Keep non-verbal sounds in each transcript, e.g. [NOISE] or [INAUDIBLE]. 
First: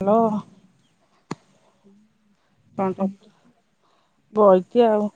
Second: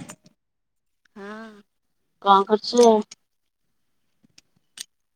Hello. ହୁଁ କଣ କର କଣ କର୍ ବଇଛି ଆଉ।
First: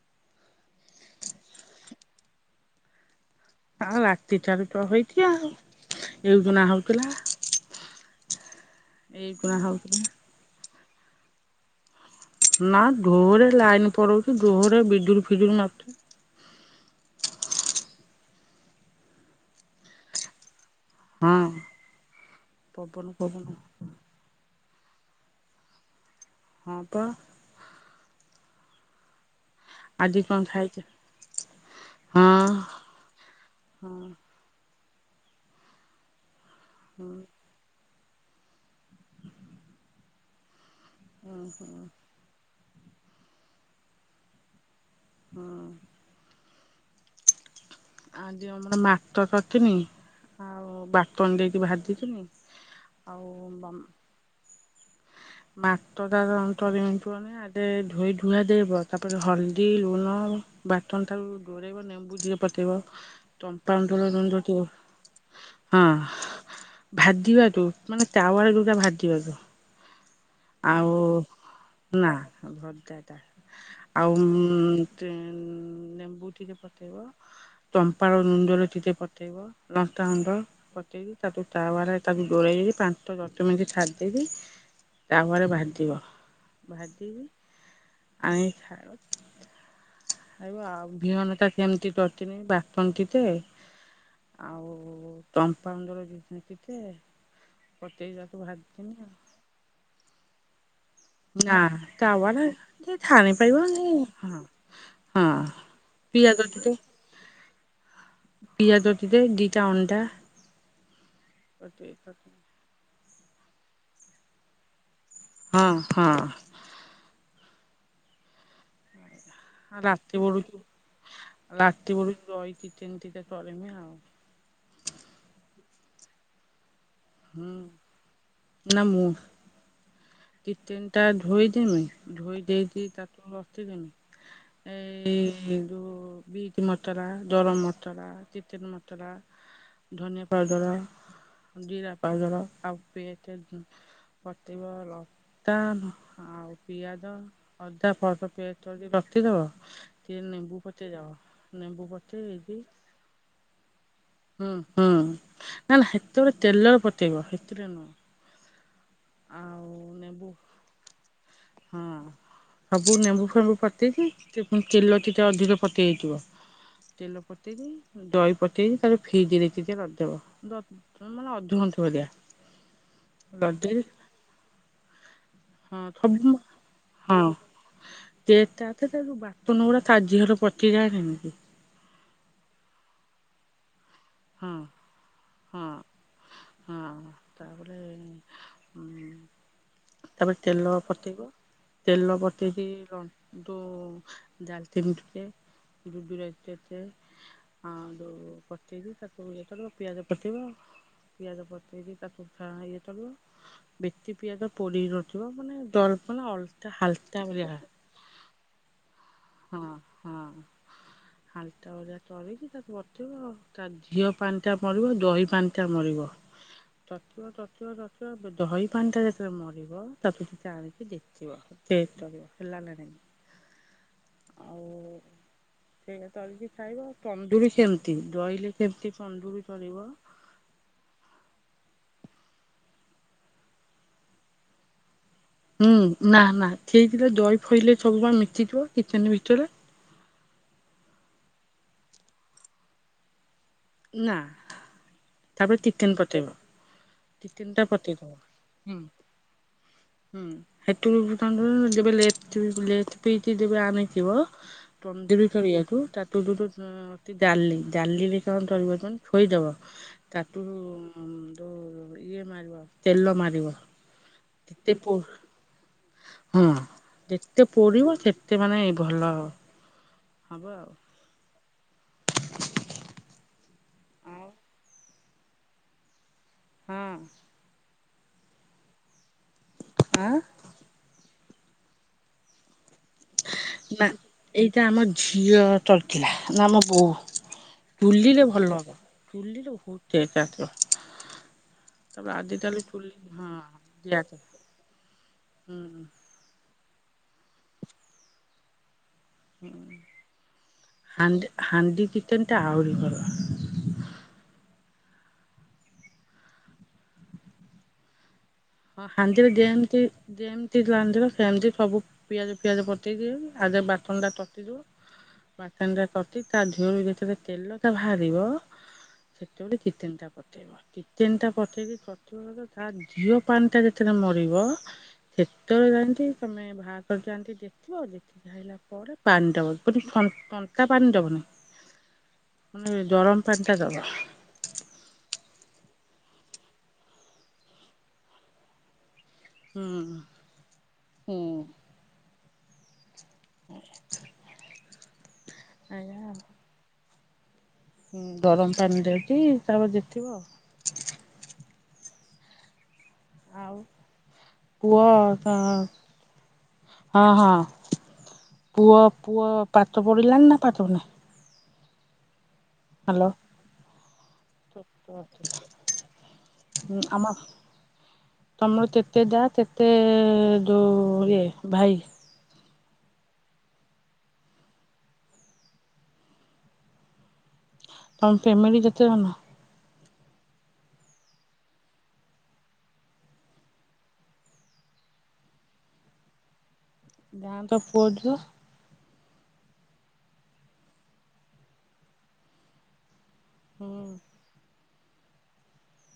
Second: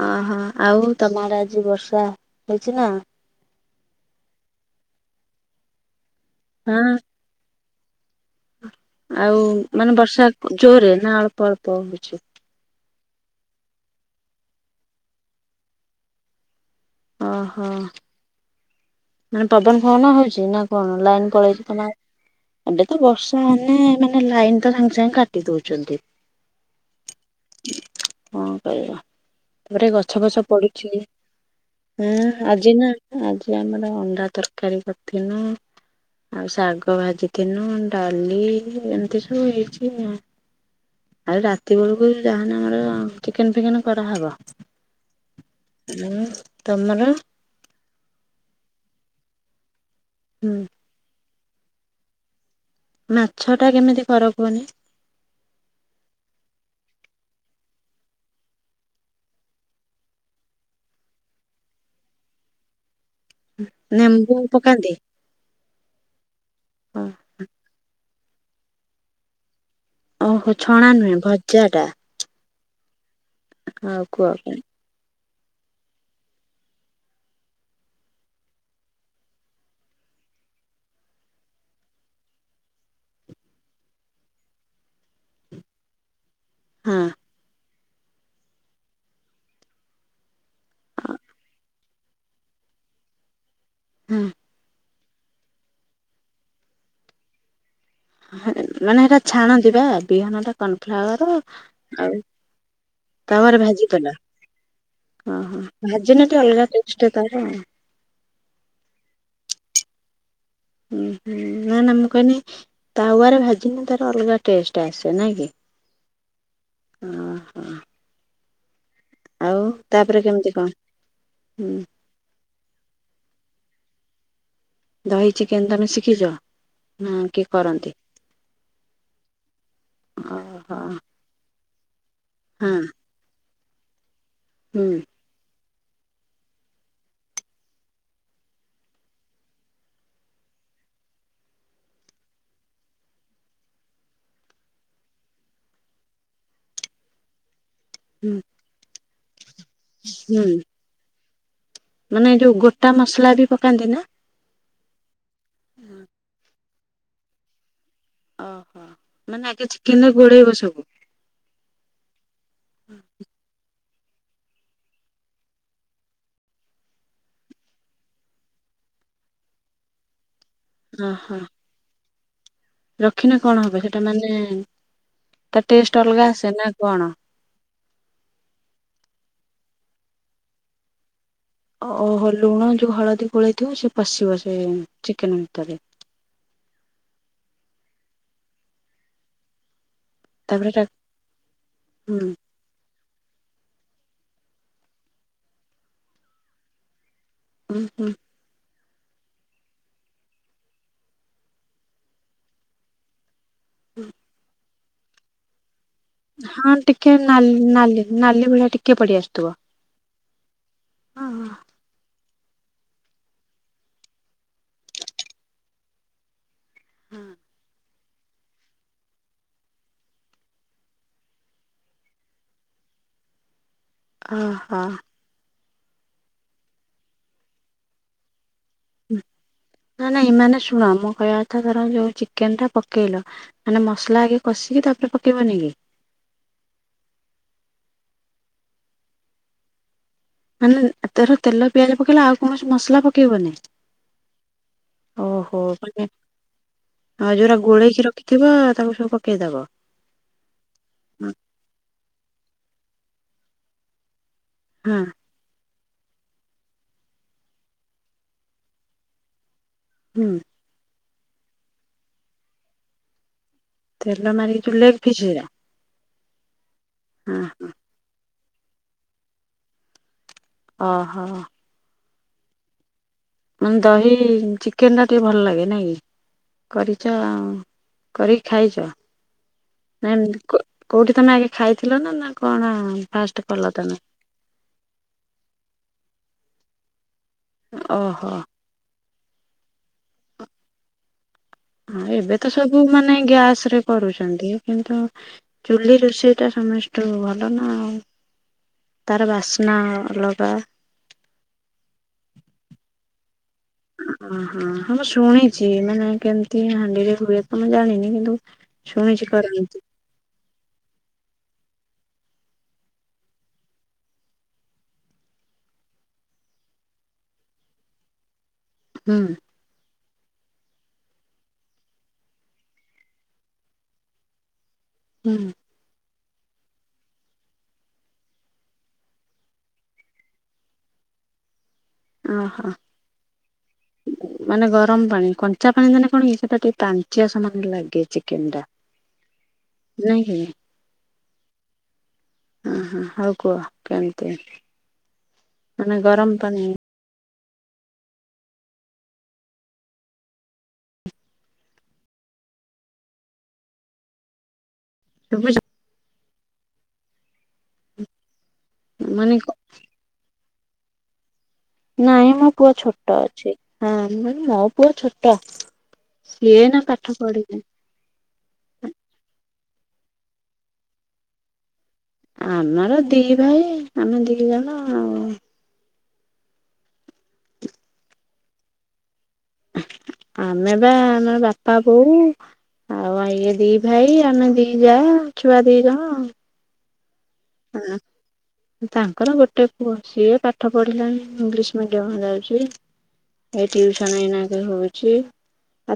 ଅ ହଁ ଆଉ ତମ ଆଡ଼େ ଆଜି ବର୍ଷା ହେଇଛି ନା? ହଁ ରାତି ଠାରୁ ତ ହେଇଛି ଆଉ ଏଉଜ ନା ହଁ ହଉଥିଲା। ଆଉ ଏଇଜୁଣା ମାନେ ହଉଥିଲା ବର୍ଷା ଜୋରରେ ନା ଅଳ୍ପ ଅଳ୍ପ ହଉଛି? ନା ଡୋରେ ଲାଇନ ପଳଉଛି ଡୋରେ ବିଜୁୁଳି ଫିଜୁଳି ମାରୁଛି। ଅ ହ। ମାନେ ପବନ ଫବନ ହଉଛି ନା କଣ? ଲାଇନ ହଁ ପଳେଇଛି ତ ଏବେ ତ ପବନ ବର୍ଷା ପବନ ହଉନି ମାନେ ଲାଇନ ତ ସାଙ୍ଗେ ସାଙ୍ଗେ କାଟି ଦଉଛନ୍ତି। ହଁ ତ କଣ କରିବା? ତାପରେ ଗଛ ଆଜି କଣ ବଛ ଖାଇଛ? ପଡୁଛି ହଁ ଆଜି ନା ଆଜି ଆମର ଅଣ୍ଡା ତରକାରୀ କରିଥିନୁ ଆଉ ଶାଗ ଭାଜି ଥିନୁ ଡାଲି ଏମିତି ସବୁ ହେଇଛି ଆଉ ଆଉ ରାତି ବେଳକୁ ଯାହାନେ ଆମର ଚିକେନ ଫିକେନ କରାହେବ। ହଁ। ହୁଁ ତମର? ଆଜି ଆମର ମାକ କରିଥିନି ହୁଁ। ମୁଁ ବାଟନ ଦେଇକି ଭାଜି ଥିଲି। ମାଛ ଟା କେମିତି କର କୁହନି। ମାତଟା [UNINTELLIGIBLE] ଧୋଇ ଧୁଆ ଦେଇବ ତାପରେ ହଳଦୀ ଲୁଣ ବାଟନ ଟାକୁ ଡୁରେଇ ନେମ୍ବୁ ଟିକେ ପକେଇବ ନେମ୍ବୁ ତମ [UNINTELLIGIBLE] ପକାନ୍ତି ହଁ ଭାଜିବା ତୁ ମାନେ ତାୱଳ ଯୋଉଟା ଭାଜିବା ତ। ଓହୋ ଆଉ ଛଣା ନୁହେଁ ଭଜା ଟା ନା ଭଜାଟା ଆଉ କୁହ କେମି ଲେମ୍ବୁ ଟିକେ ପକେଇବ ଚମ୍ପାଳ ନୁଜର ଟେ ପତେଇବ। ଲଙ୍କା ଗୁଣ୍ଡ ପତେ ତାକୁ ତାୱା ରେ ତାକୁ ଘୋଡ଼େଇ ପାଞ୍ଚ ଦଶ ମିନିଟ ଛାଡ଼ି ଦେବି ତାପରେ ଭାଜିବ ହଁ ଭାଜିକି ଆଣିକି ଖାଇବ। ଆ ଆଉ ବିହନ ଟା କେମିତି ଟଡଟିନି ବାଟଟି ତ ହୁଁ। ଆଉ ତମ୍ପାଉଣ୍ଡର ଜିନିଷ କେତେ ମାନେ ସେଇଟା ଛାଣନ୍ତି ବା ବିହନ ଟା କର୍ନ ନା ଫ୍ଲାୱାର ଆଉ ତାୱାରେ ଯେ ଛାଣି ତାପରେ ପାରିବନି ଭାଜି ପଲା ହଁ ହଁ। ଓଁ ହୋ ଭାଜନା ପିଆଜ ଟେ ଅଲଗା ଟିକେ ଟେଷ୍ଟ ତାର। ପିଆଜ ଟିକେ ଦିଟା ଅଣ୍ଡା ଉୁଁ ହୁଁ ନା ନା ମୁଁ କହନି ତାୱରେ ଭାଜିନେ ତାର ଅଲଗା ଟେଷ୍ଟ ଆସେ ନାଇଁ କି, ହଁ ହଁ ଓହୋ। ହଁ ତାପରେ ରାତି କେମିତି ବଢୁଛି, କଣ ହୁଁ ରାତି ବଢୁଛି ରହିକି ଚିକେନ କରିବି ଆଉ। ଦହି ଚିକେନ ତମେ ଶିଖିଛ, ନା ହୁଁ କିଏ କରନ୍ତି? ଓହୋ ଚିକେନ ହଁ ଟା ଧୋଇ ଦମି ଧୋଇ ହୁଁ ଦେଇଦ ତାକୁ ରଖି ଦମି। ହୁଁ ଏଇ ଯେଉଁ ବିଟ୍ ମସଲା, ଦରମ୍ ମସଲା, ଚିତେନ ମସଲା ଧନିଆ ପାଉଡର। ଦିରା ପାଉଡ଼ର ଆଉ ପେଷ୍ଟ [UNINTELLIGIBLE] ଆଉ ପିଆଜ ଅଦା ଭଲ ସେ ପେଷ୍ଟ କରି ରଖିଦବ। କି ହୁଁ ନିମ୍ବୁ ପଟେ ଯା, ନେମ୍ବୁ ପ ମାନେ ଯୋଉ ଗୋଟା ମସଲା ବି ପକାନ୍ତି ନା? ହୁଁ ହୁଁ ନା ନା ସେତେବେଳେ ତେଲର ପତେଇବ ସେଥିରେ ନୁହଁ। ଓହୋ ମାନେ ଆଗ ଆଉ ଚିକେନରେ ନେମ୍ବୁ ଗୋଡ଼େଇବ ସବୁ? ହଁ। ସବୁ ନେମ୍ବୁ ଫେମ୍ବୁ ପତେଇକି ଟିକେ ପୁଣି ତେଲ ଟିକେ ଅଧିକ ପକେଇ ଥିବ ତେଲ ପତେଇ ଦେଇ ଦହି ପତେଇ ଦେଇ, ତାର ଫ୍ରିଜ ରେ ଟିକେ ରଖିଦବ। ହଁ ମାନେ ଅଧ ଘଣ୍ଟେ ଭଳିଆ। ରଖିନେ କଣ ରଖିଦେଇ ହବ ସେଟା ମାନେ ତା ହଁ ଟେଷ୍ଟ ଅଲଗା ଆସେ ନା କଣ? ହଁ। କେ ଟା ତାଉ ବାଟନ ଗୁଡା ତା ଦିହରେ ପଚିଯାଏ ଯେମତି। ଓହୋ ଲୁଣ ଯୋଉ ହଳଦୀ ଗୋଳେଇଥିବ ସେ ପଶିବ ହଁ ସେ ଚିକେନ ହଁ ଭିତରେ? ହଁ ତାପରେ ଉ ତାପରେ ତେଲ ପତେଇବ, ତେଲ ହୁଁ ପତେଇକି ଲନ୍ ଯୋଉ ଦାଲତିନୀ ଟିକେ, ଯୁଜୁରାତି ଟିକେ ହୁଁ ହୁଁ। ପେଇକି ତାକୁ ଇଏ ଚଲିବ, ପିଆଜ ପତେଇବ, ପିଆଜ ପତେଇକି ତାକୁ ଇଏ କରିବ। ବେତି ପିଆଜ ପୋଡ଼ିକି ରଖିବ, ମାନେ ଦର ହଁ ଟିକେ ନାଲ-ନାଲି ନାଲି ଭଳିଆ ଟିକେ ପଡି ଆସଥିବ। ହଁ ହଁ ହାଲତା ଓଳିଆ ତରିକି ତାକୁ ତା ଝିଅ ପାଣିଟା ମରିବ, ଦହି ପାଣିଟା ମରିବ, ତତିବ ତତିବ ତତି ଦହି ପାଣି ଟା ଯେତେବେଳେ ମରିବ ତାକୁ ଟିକେ ଆଣିକି ଦେଖିବ। ତେଟ କରିବ ହେଲା ନା ନାହିଁ। ଓ ହଁ। ସେଇଟା ତଳିକି ଖାଇବ, ତନ୍ଦୁୁରୀ କେମିତି, ରହିଲେ କେମିତି ତନ୍ଦୁୁରୀ କରିବ। ନାଇଁମାନେ ଶୁଣ ମୋ କହିବା କଥା ଧର ଯୋଉ ଚିକେନ ଟା ପକେଇଲ ମାନେ ମସଲା ଆଗେ କଷିକି ତାପରେ ପକ ହୁଁ ନା ନା ଠିକ୍ରେ ଦହି ଫଇଲେ ସବୁବେଳେ ମିତିଯିବ ତିତେନ ଭିତରେ। ମାନେ ଧର ତେଲ ପିଆଜ ପକେଇଲା ଆଉ କୌଣସି ମସଲା ପକେଇବନି? ନା ତାପରେ ଓହୋ। ଆଉ ଚିକେନ ପକେଇବ ଦି ଯୋଉଗୁରା ତିନିଟା ଗୋଳେଇକି ପକେଇଦବ। ରଖିଥିବ ହୁଁ ତାକୁ ସବୁ ପକେଇଦବ? ହୁଁ ସେଥିରୁ ତା ଯେବେ ଲେଟ ଲେଟ ପିତ୍ ଯେବେ ଆଣିଥିବ ହଁ ତନ୍ଦୁରି କୁ ତାୁ ଦ ଅ ଦାଲି ଦାଲିରେ କଣ ତରିବ ଛୋଇଦବ। ହୁଁ ତାଠୁ ଯୋଉ ଇଏ ମାରିବ ତେଲ ମାରିବ। ତେଲ ମାରିକି ଯେତେ ଥିଲେ ପୋ କି ସିଏ। ହଁ ଯେତେ ପୋଡ଼ିବ ସେତେ ମାନେ ଭଲ ହବ ଆଉ। ଅହୋ। ଦହି ଆଉ ଚିକେନ୍‌ ଟା ଟିକେ ଭଲ ଲାଗେ ନାଇଁ କି ହଁ କରିଛ ଆ କରିକି ଖାଇଛ ଆଁ ନାଇ ବା କୋଉଠି ତମେ ଆଗେ ଖାଇଥିଲ ନା ନ କଣ ହଁ ଫାଷ୍ଟ କଲ ନା ତମେ। ଏଇଟା ଆମ ଝିଅ ଚଢ଼ିଥିଲା ନା ମୋ ବୋହୂ ଚୁଲିଲେ ଓହୋ। ଭଲ। କିଏ ଡ଼ାକ ଏବେ ତ ସବୁ ମାନେ ଗ୍ୟାସ୍‌ରେ ଗ୍ୟାସ କରୁଛନ୍ତି କିନ୍ତୁ ହୁଁ ଚୁଲି ରୋଷେଇ ସେଟା ସମସ୍ତ ଟୁ ଭଲ ନା ଆଉ ତାର ବାସ୍ନା ଅଲଗା। ହାଣ୍ଡି ହାଣ୍ଡି ଚିକେନ୍‌ ଟା ଆହୁରି ଭଲ। ଓହୋ ମୁଁ ଶୁଣିଛି ମାନେ କେମିତି ହାଣ୍ଡିରେ ହୁଏ ତ ମୁଁ ଜାଣିନି କିନ୍ତୁ ହ ଶୁଣିଛି ହାଣ୍ଡିରେ କରନ୍ତି ଯେମିତି ଯେମିତି ରାନ୍ଧିବ ସେମିତି ସବୁ ପିଆଜ ଫିଆଜ ପକେଇକି ଆଗେ ବାଟନ୍‌ ଟା କସିକି ବାଟନ୍‌ ଟା କଶିକି ତା ଧିଅରୁ ଯେତେବେଳେ ତେଲଟା ବାହାରିବ ହୁଁ ସେତେବେଳେ ଚିକେନ୍‌ ଟା ପଠେଇବ ଚିକେନ ଟା ପଠେଇକି [INAUDIBLE] ତା ଝିଅ ପାଣି ଟା ଯେତେବେଳେ ମରିବ ସେତେବେଳେ ଯାଇକି ତମେ ବାହାର କରିକି ଦେଖିବ ଆଉ [INAUDIBLE] ତାପରେ ପାନ୍ ଡବ [UNINTELLIGIBLE] ଥ ଥଣ୍ଡା ପାଣି ଦବନି ଓହୋ। [UNINTELLIGIBLE] ଗରମ୍‌ ପାନ୍ ଟା ଦବ। ମାନେ ଗରମ ପାଣି କଞ୍ଚା ପାଣି ଦେନେ କଣ କି ସେଟା ଟିକେ ପାଞ୍ଚିଆ ସମାନ ଲାଗେ ଚିକେନ୍‌ ଟା। ହୁଁ ନାଇଁ କି ହଁ। ହଁ ହଁ ହଉ କୁହ କେମିତି ମାନେ ଆଜ୍ଞା। ଗରମ ପାଣି ଗରମ ପାଣି ଦେଇକି ତାପରେ ଦେଖିବି ଆଉ। [INAUDIBLE] ଆଉ ପୁଅ ତ ଶୁଭୁଚି ହଁ ହଁ। ପୁଅ ପୁଅ ମାନେ ପାଠ ପଡ଼ିଲାଣିି ନା ପାଠ ନା ନାଇଁ ମୋ ପୁଅ ହ୍ୟାଲୋ। ଛୋଟ ଅଛି ହଁ ମୁଁ କନି ମୋ ପୁଅ ଛୋଟ। ସିଏ ଏନା ଆମ ପାଠ ପଢି ନେଇଁ। ତମର କେତେ ଯା କେତେ ଯୋଉ ଇଏ ଭାଇ। ଆମର ଦି ଭାଇ ଆମେ ଦି ଜଣ ଆଉ ତମ ଫ୍ୟାମିଲି କେତେ ଜଣ। ଆମେ ବା ଆମ ବାପା ବୋଉ ଆଉ ଏ ଦି ଭାଇ ଆମେ ଦି ଯା ଛୁଆ ଦି ଜଣ ଆଉ। ତା ଙ୍କ ପୁଅ ଝିଅ। ତାଙ୍କର ଗୋଟେ ପୁଅ ସିଏ ପାଠ ପଢ଼ିଲାଣି ଇଂଲିଶ୍ ମିଡିୟମ୍ ଯାଉଛି। ଏ ହୁଁ ଟିଉସନ୍‌ ଏଇନାକ ହଉଛି।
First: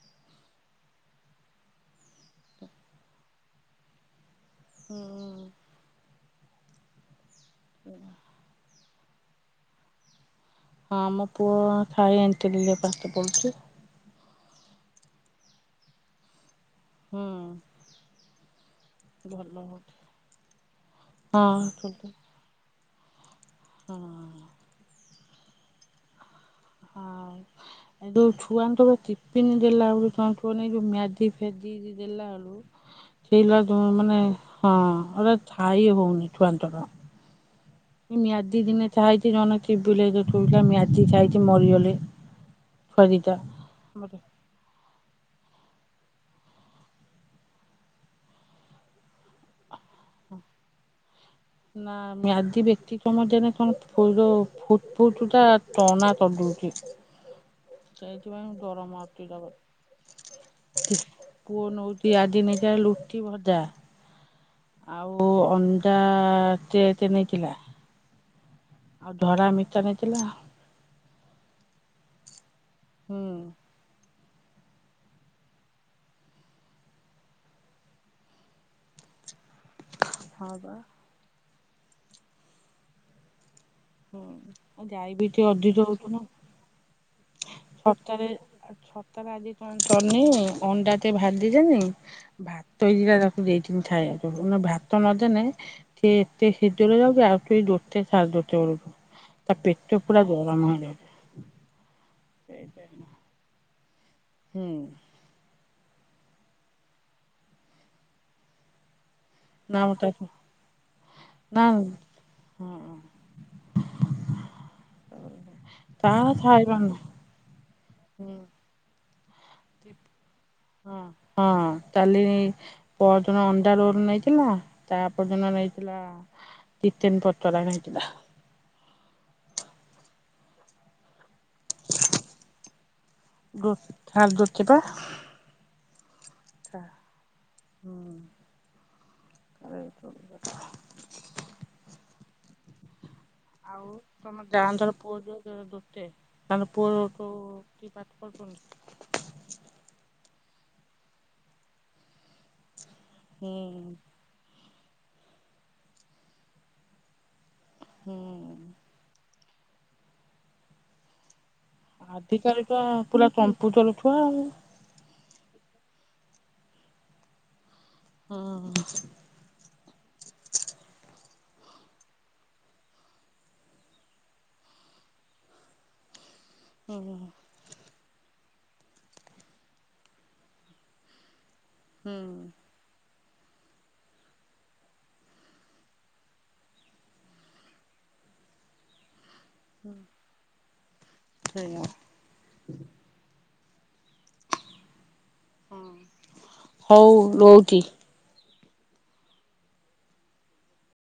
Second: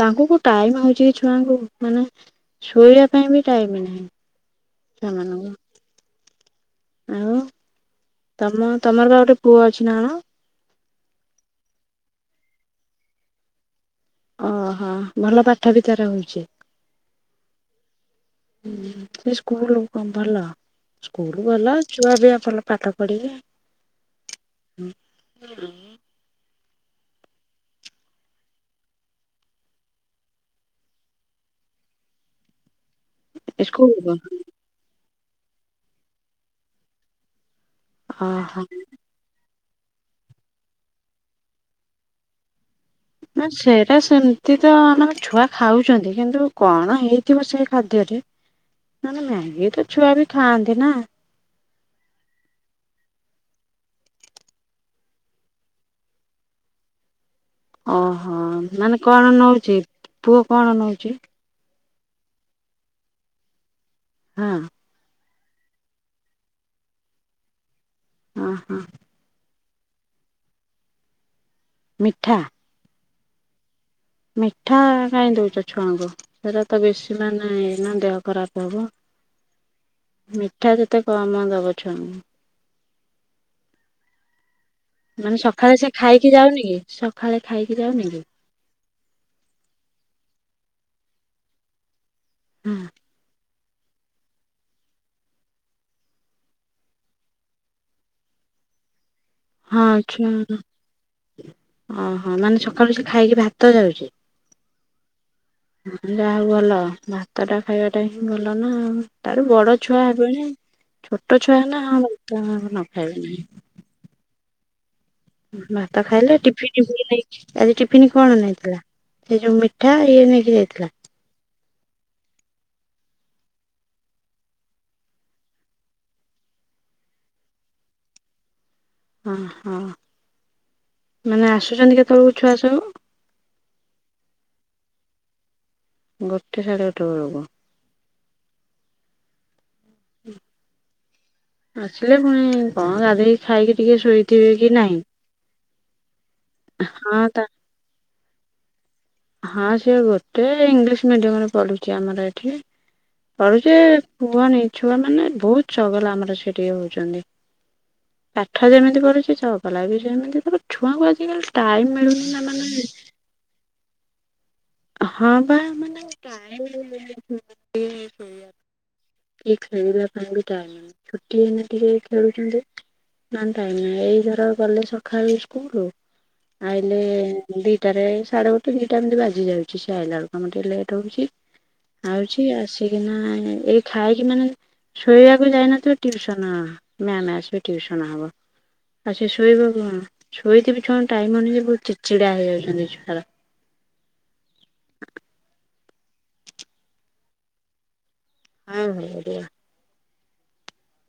ତାଙ୍କ କୁ ଟାଇମ୍ ହଉଛି କି ଛୁଆଙ୍କୁ ମାନେ ଶୋଇବା ପାଇଁ ବି ଟାଇମ୍ ନାହିଁ ହୁଁ। ସେମାନଙ୍କୁ। ଆଉ ତମ ତମର ବା ଗୋଟେ ପୁଅ ଅଛି ନା କଣ? ହଁ ମୋ ପୁଅ ଥାଇ ଏନ୍‌ଟନି ରେ ପାଠ ପଢୁଛି। ଅହୋ ଭଲ ପାଠ ବି ତାର ହଉଛି। ହଁ। [UNINTELLIGIBLE] ସ୍କୁଲ ହଉଛି। ଭଲ ସ୍କୁଲ ଭଲ ହଁ ଛୁଆ ବି ଆ ଭଲ ପାଠ ପଢ଼ିବେ। ହଁ। ହଁ, [INAUDIBLE] ହଁ। ଦଉ ଛୁଆଙ୍କର, ଟିପିନ୍ ଦେଲା ଳୁ କଣ କୁହନି କି ଯୋଉ ମ୍ୟାଗି ଫେଗି ଯେ ଦେଲା ଆଳୁ ସେଇଲା ଥ, ସ୍କୁଲ ମାନେ ହଁ, ଗଟେ ଥାଇ ହଉନି ଥୁଆଙ୍କର। ଓହୋ ମ୍ୟାଦି ଦିନେ ଥାଇଥି, ଜଣେ [UNINTELLIGIBLE] ମ୍ୟାଦି ଥାଇଥି ମରିଅଲେ। ନା ସେଇଟା ସେନ୍ ଏମିତି ତ ଆମ ଛୁଆ ଖାଉଛନ୍ତି, କିନ୍ତୁ କଣ ହେଇଥିବ ସେଇ ଖାଦ୍ୟରେ? ନା, ନା, ମ୍ୟାଗି ତ ଛୁଆ ବି ଖାଆନ୍ତି ନା! ନା। ମ୍ୟାଦି ବେତି ସମୟ ଦେନେ ତଣ ଫୁରୋ ଫୁଟ୍ ଫୁଟ୍ ଟା ଟଣା ତରଦଉଛି। ଓହୋ! ମାନେ ମାଡୁଛି କଣ ତାକୁ। ନଉଛି, ପୁଅ କଣ ନଉଛି? ପୁଅ ନଉଟି, ଆଦି ନେଇଥିଲା ଲୁଟି ଭଜା। ହଁ। ଆଉ ଅଣ୍ଡା ତେତ୍ ନେଇକିଲା। ହଁ, ହଁ। ଆଉ ଧରା ମିଠା ନେଇଥିଲା। ମିଠା। ହୁଁ। ମିଠା କାଇଁ ଦଉଛ ଛୁଆଙ୍କୁ? ସେଇରା ତ ବେଶୀ ମାନେ ନା ଦେହ ଖରାପ ହବ। ହଁ ମିଠା ବା ଯେତେ କମ ଦବ ଛୁଆଙ୍କୁ। ହୁଁ, ମାନେ ଡାଇବେଟି ସକାଳେ ସେ ଅଧିତ ହଉଛି ଖାଇକି ନା। ଯାଉନି କି? ସଖାଳେ ଖାଇକି ଯାଉନି କି ସତାରେ ଆ ଛ ସକାଳେ ଆଜି ତଣ କନି ଅଣ୍ଡା ଟେ ଭାଦି ଦେନି। ହଁ ଭାତ ଦିତା ରଖ ଦେଇଥିନି ଥାଇବାକୁ। ଭାତ ନଦେନେ ସେ ଏତେ ଶିଦର ଯାଉଛି ଆଉଛି, ଦୋଟେ ସାଡ଼େ ଦୋଟେ ବେଳକୁ। ତା ହଁ, ପେଟ ପୁରା ଆଛା, ଗରମ ହେଇଯାଉଛି। ଓହୋ! ମାନେ ସକାଳୁ ସେ ଖାଇକି ଭାତ ଯାଉଛି। ହୁଁ। ଯାହା, ହଉ ଭଲ। ଭାତ ଟା ଖାଇବାଟା ହିଁ ଭଲ ନା ଆଉ। ତାର ବଡ ନା ମୁଁ ଛୁଆ ତାକୁ ହେବେଣି। ଛୋଟ ଛୁଆ ନା ହେନେ ହଁ [UNINTELLIGIBLE] ନ ହଁ ଖାଇବେ ନାହିଁ। ଭାତ ତାର ଖାଇଲେ ଖାଇବା ଟିଫିନ୍ [INAUDIBLE] ନେଇକି ଆଜି ଟିଫିନ୍ ନୁହଁ। କଣ ନେଇଥିଲା? ସେ ଯୋଉ ମିଠ୍ ହଁ, ହଁ, ତାହେଲେ ପଅରଦିନ ଅଣ୍ଡା ରୋଲ୍ ନେଇଥିଲା। ତା'ପର ଦିନ ନେଇଥିଲା ତିତେନ୍ ପତୋରା ନେଇଥିଲା। ଓହୋ! ମାନେ ଆସୁଛନ୍ତି କେତେବେଳକୁ ଛୁଆ ସବୁ? ଗୋ ଥାର୍ ଦୋତେ ପା। ଗୋଟେ ସାଢ଼େ ଗୋଟେ ବେଳକୁ ହୁଁ। ଉଁ ଆସିଲେ ପୁଣି କଣ ଗାଧେଇ ଆଉ ତମ ଯା ନ୍ତର ର ପୁଅ ଧୀୟ ଦୋ-ଦୋତେ ତାର ପୁଅ ହଁ ତା ଦଉ [UNINTELLIGIBLE] ହଁ ସିଏ ଗୋଟେ ଇଂଲିଶ ମିଡିୟମ ରେ ପଢୁଚି ଆମର ଏଠି। ହୁଁ ପଢୁଚି କୁହନି ଛୁଆମାନେ ବହୁତ ଚଗଲା ଆମର ସେ ଟିକେ ହଉଚନ୍ତି। ହୁଁ ପାଠ ଯେମିତି ପଢୁଚି ଚଗଲା ବି ସେମିତି। ତାପରେ ଛୁଆଙ୍କୁ ଆଜିକାଲି ଟାଇମ ମିଳୁନି ନା ଆଜିକାଲି ପା ମାନେ ପୁରା କମ୍ପୁଟର ଛୁଆ ଆଉ। ହଁ ବା ମାନେ। [UNINTELLIGIBLE] ହଁ। ଟିକେ ଖେଳିବା ପାଇଁ ବି ଟାଇମ୍ ନାହିଁ। ଛୁଟି ଏଇନେ ଟିକେ ଖେଳୁଛନ୍ତି। ମାନେ ଟାଇମ ନାହିଁ। ଏଇ ଧର ଗଲେ ସଖାଳୁ ସ୍କୁଲ ଆଇଲେ ହୁଁ ଦିଟାରେ ସାଢେ ଗୋଟେ ଦିଟା ଏମିତି ବାଜି ଯାଉଚି ସିଏ ଆଇଲା ବେଳକୁ। କାମ ଟିକେ ଲେଟ୍ ହଉଚି। ହୁଁ ଆଉଚି ଆସିକିନା ଏଇ ଖାଇକି ମାନେ ଶୋଇବାକୁ ଯାଇନଥିବ ଟ୍ୟୁସନ ମ୍ୟାମ୍ ଆସିବେ ଟିଉସନ ହବ। ଆଉ ସେ ଶୋଇବା କଣ। ଶୋଇଥିବି ଛୁଆଙ୍କୁ ଟାଇମ ହଉନି ଯେ ସେଇଆ ବହୁତ୍ ଚିଡ ଚିଡା ହେଇଯାଉଛନ୍ତି ଛୁଆରା। ହଉ ରହୁଚି। ହଁ ହଉ ରୁହ।